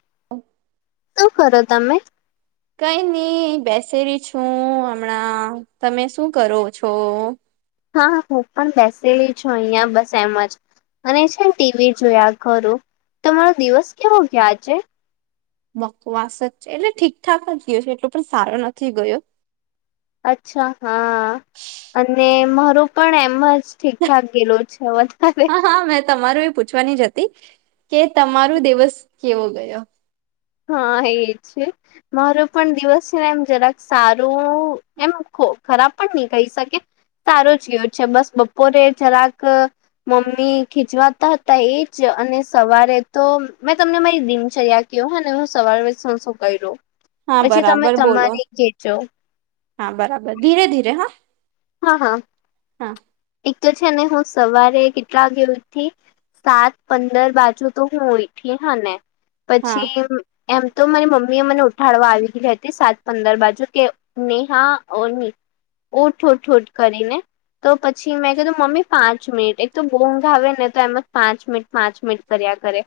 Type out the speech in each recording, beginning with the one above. [inaudible] શું કરો તમે? કઈ નહી બેસેલી છું હમણાં તમે શું કરો છો? હા હા હું પણ બેસેલી છું અહિયાં બસ એમ જ. અને છેન ટીવી જોયા કરું તમારો દિવસ કેવો ગયો આજે? બકવાસ જ એટલે ઠીકઠાક જ ગયો છે એટલો પણ સારો નથી ગયો. અચ્છા હા અને મારું પણ એમ જ. ઠીકઠાક ગેલો છે વધારે. હા હા મેં તમારું એ પૂછવાની જ હતી કે તમારું દિવસ કેવો ગયો? હા એજ. મારો પણ દિવસ છે ને એમ જરાક સારું એમ ખરાબ પણ નહી કહી શકે. સારો જ ગયો છે બસ બપોરે જરાક. મમ્મી ખીચવાતા હતા એજ અને સવારે તો મેં તમને મારી દિનચર્યા કહું હા ને હું સવાર થી સાંજ શું કરુ. હા પછી તમે બરાબર બોલો તમારી કેજો. હા બરાબર ધીરે ધીરે હા હા હા હા. એક તો છે ને હું સવારે કેટલા વાગે ઊઠી? સાત પંદર બાજુ તો હું ઊંઠી હા ને હા પછી એમ તો મારી મમ્મી એ મને ઉઠાડવા આવી ગઈ હતી સાત પંદર બાજુ કે નેહા ઓની ઉઠ ઉઠ ઉઠ કરીને. તો પછી મેં કીધું મમ્મી પાંચ મિનિટ એક તો બઉ ઊંઘ આવે ને તો એમાં પાંચ મિનિટ પાંચ મિનિટ કર્યા કરે.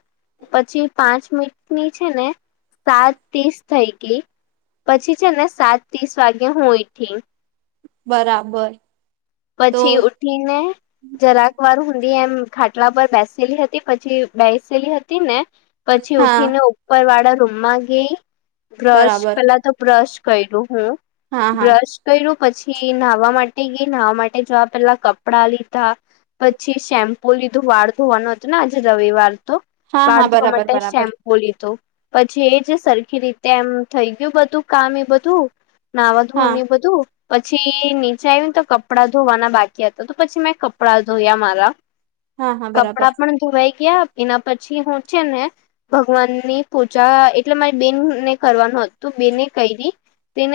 પછી પાંચ મિનટ ની છે ને. સાત ત્રીસ થઈ ગઈ પછી છે ને સાત ત્રીસ વાગે હું ઊઠી. બરાબર તો પછી ઉઠી ને જરાક વાર સુધી એમ ખાટલા પર બેસેલી હતી પછી બેસેલી હતી ને પછી હા ઉઠીને ઉપર વાળા રૂમમાં ગઈ. બ્રશ બરાબર પેલા તો બ્રશ કર્યું હું હા હા બ્રશ કર્યો પછી નાહવા માટે ગઈ. નાવા માટે જવા પેલા કપડા લીધા પછી શેમ પુ લીધું વાળ ધોવાનું હતું ને આજે રવિવાર તો હા હા વાળ ધોવા બરાબર માટે બરાબર શેમ્પ બોલી તો પછી એજ સરખી રીતે એમ થઈ ગયું બધું કામ એ બધું. નાવા હા ધોવાનું એ બધું પછી નીચે આઇવિ નેતો કપડા ધોવાના બાકી હતા તો પછી મેં કપડા ધોયા મારા હા હા બરાબર કપડાં પણ ધોવાઈ ગયા એના પછી હું છે ને ભગવાનની પૂજા એટલે મારી બેન ને કરવાનું હતું બેને કરી તેને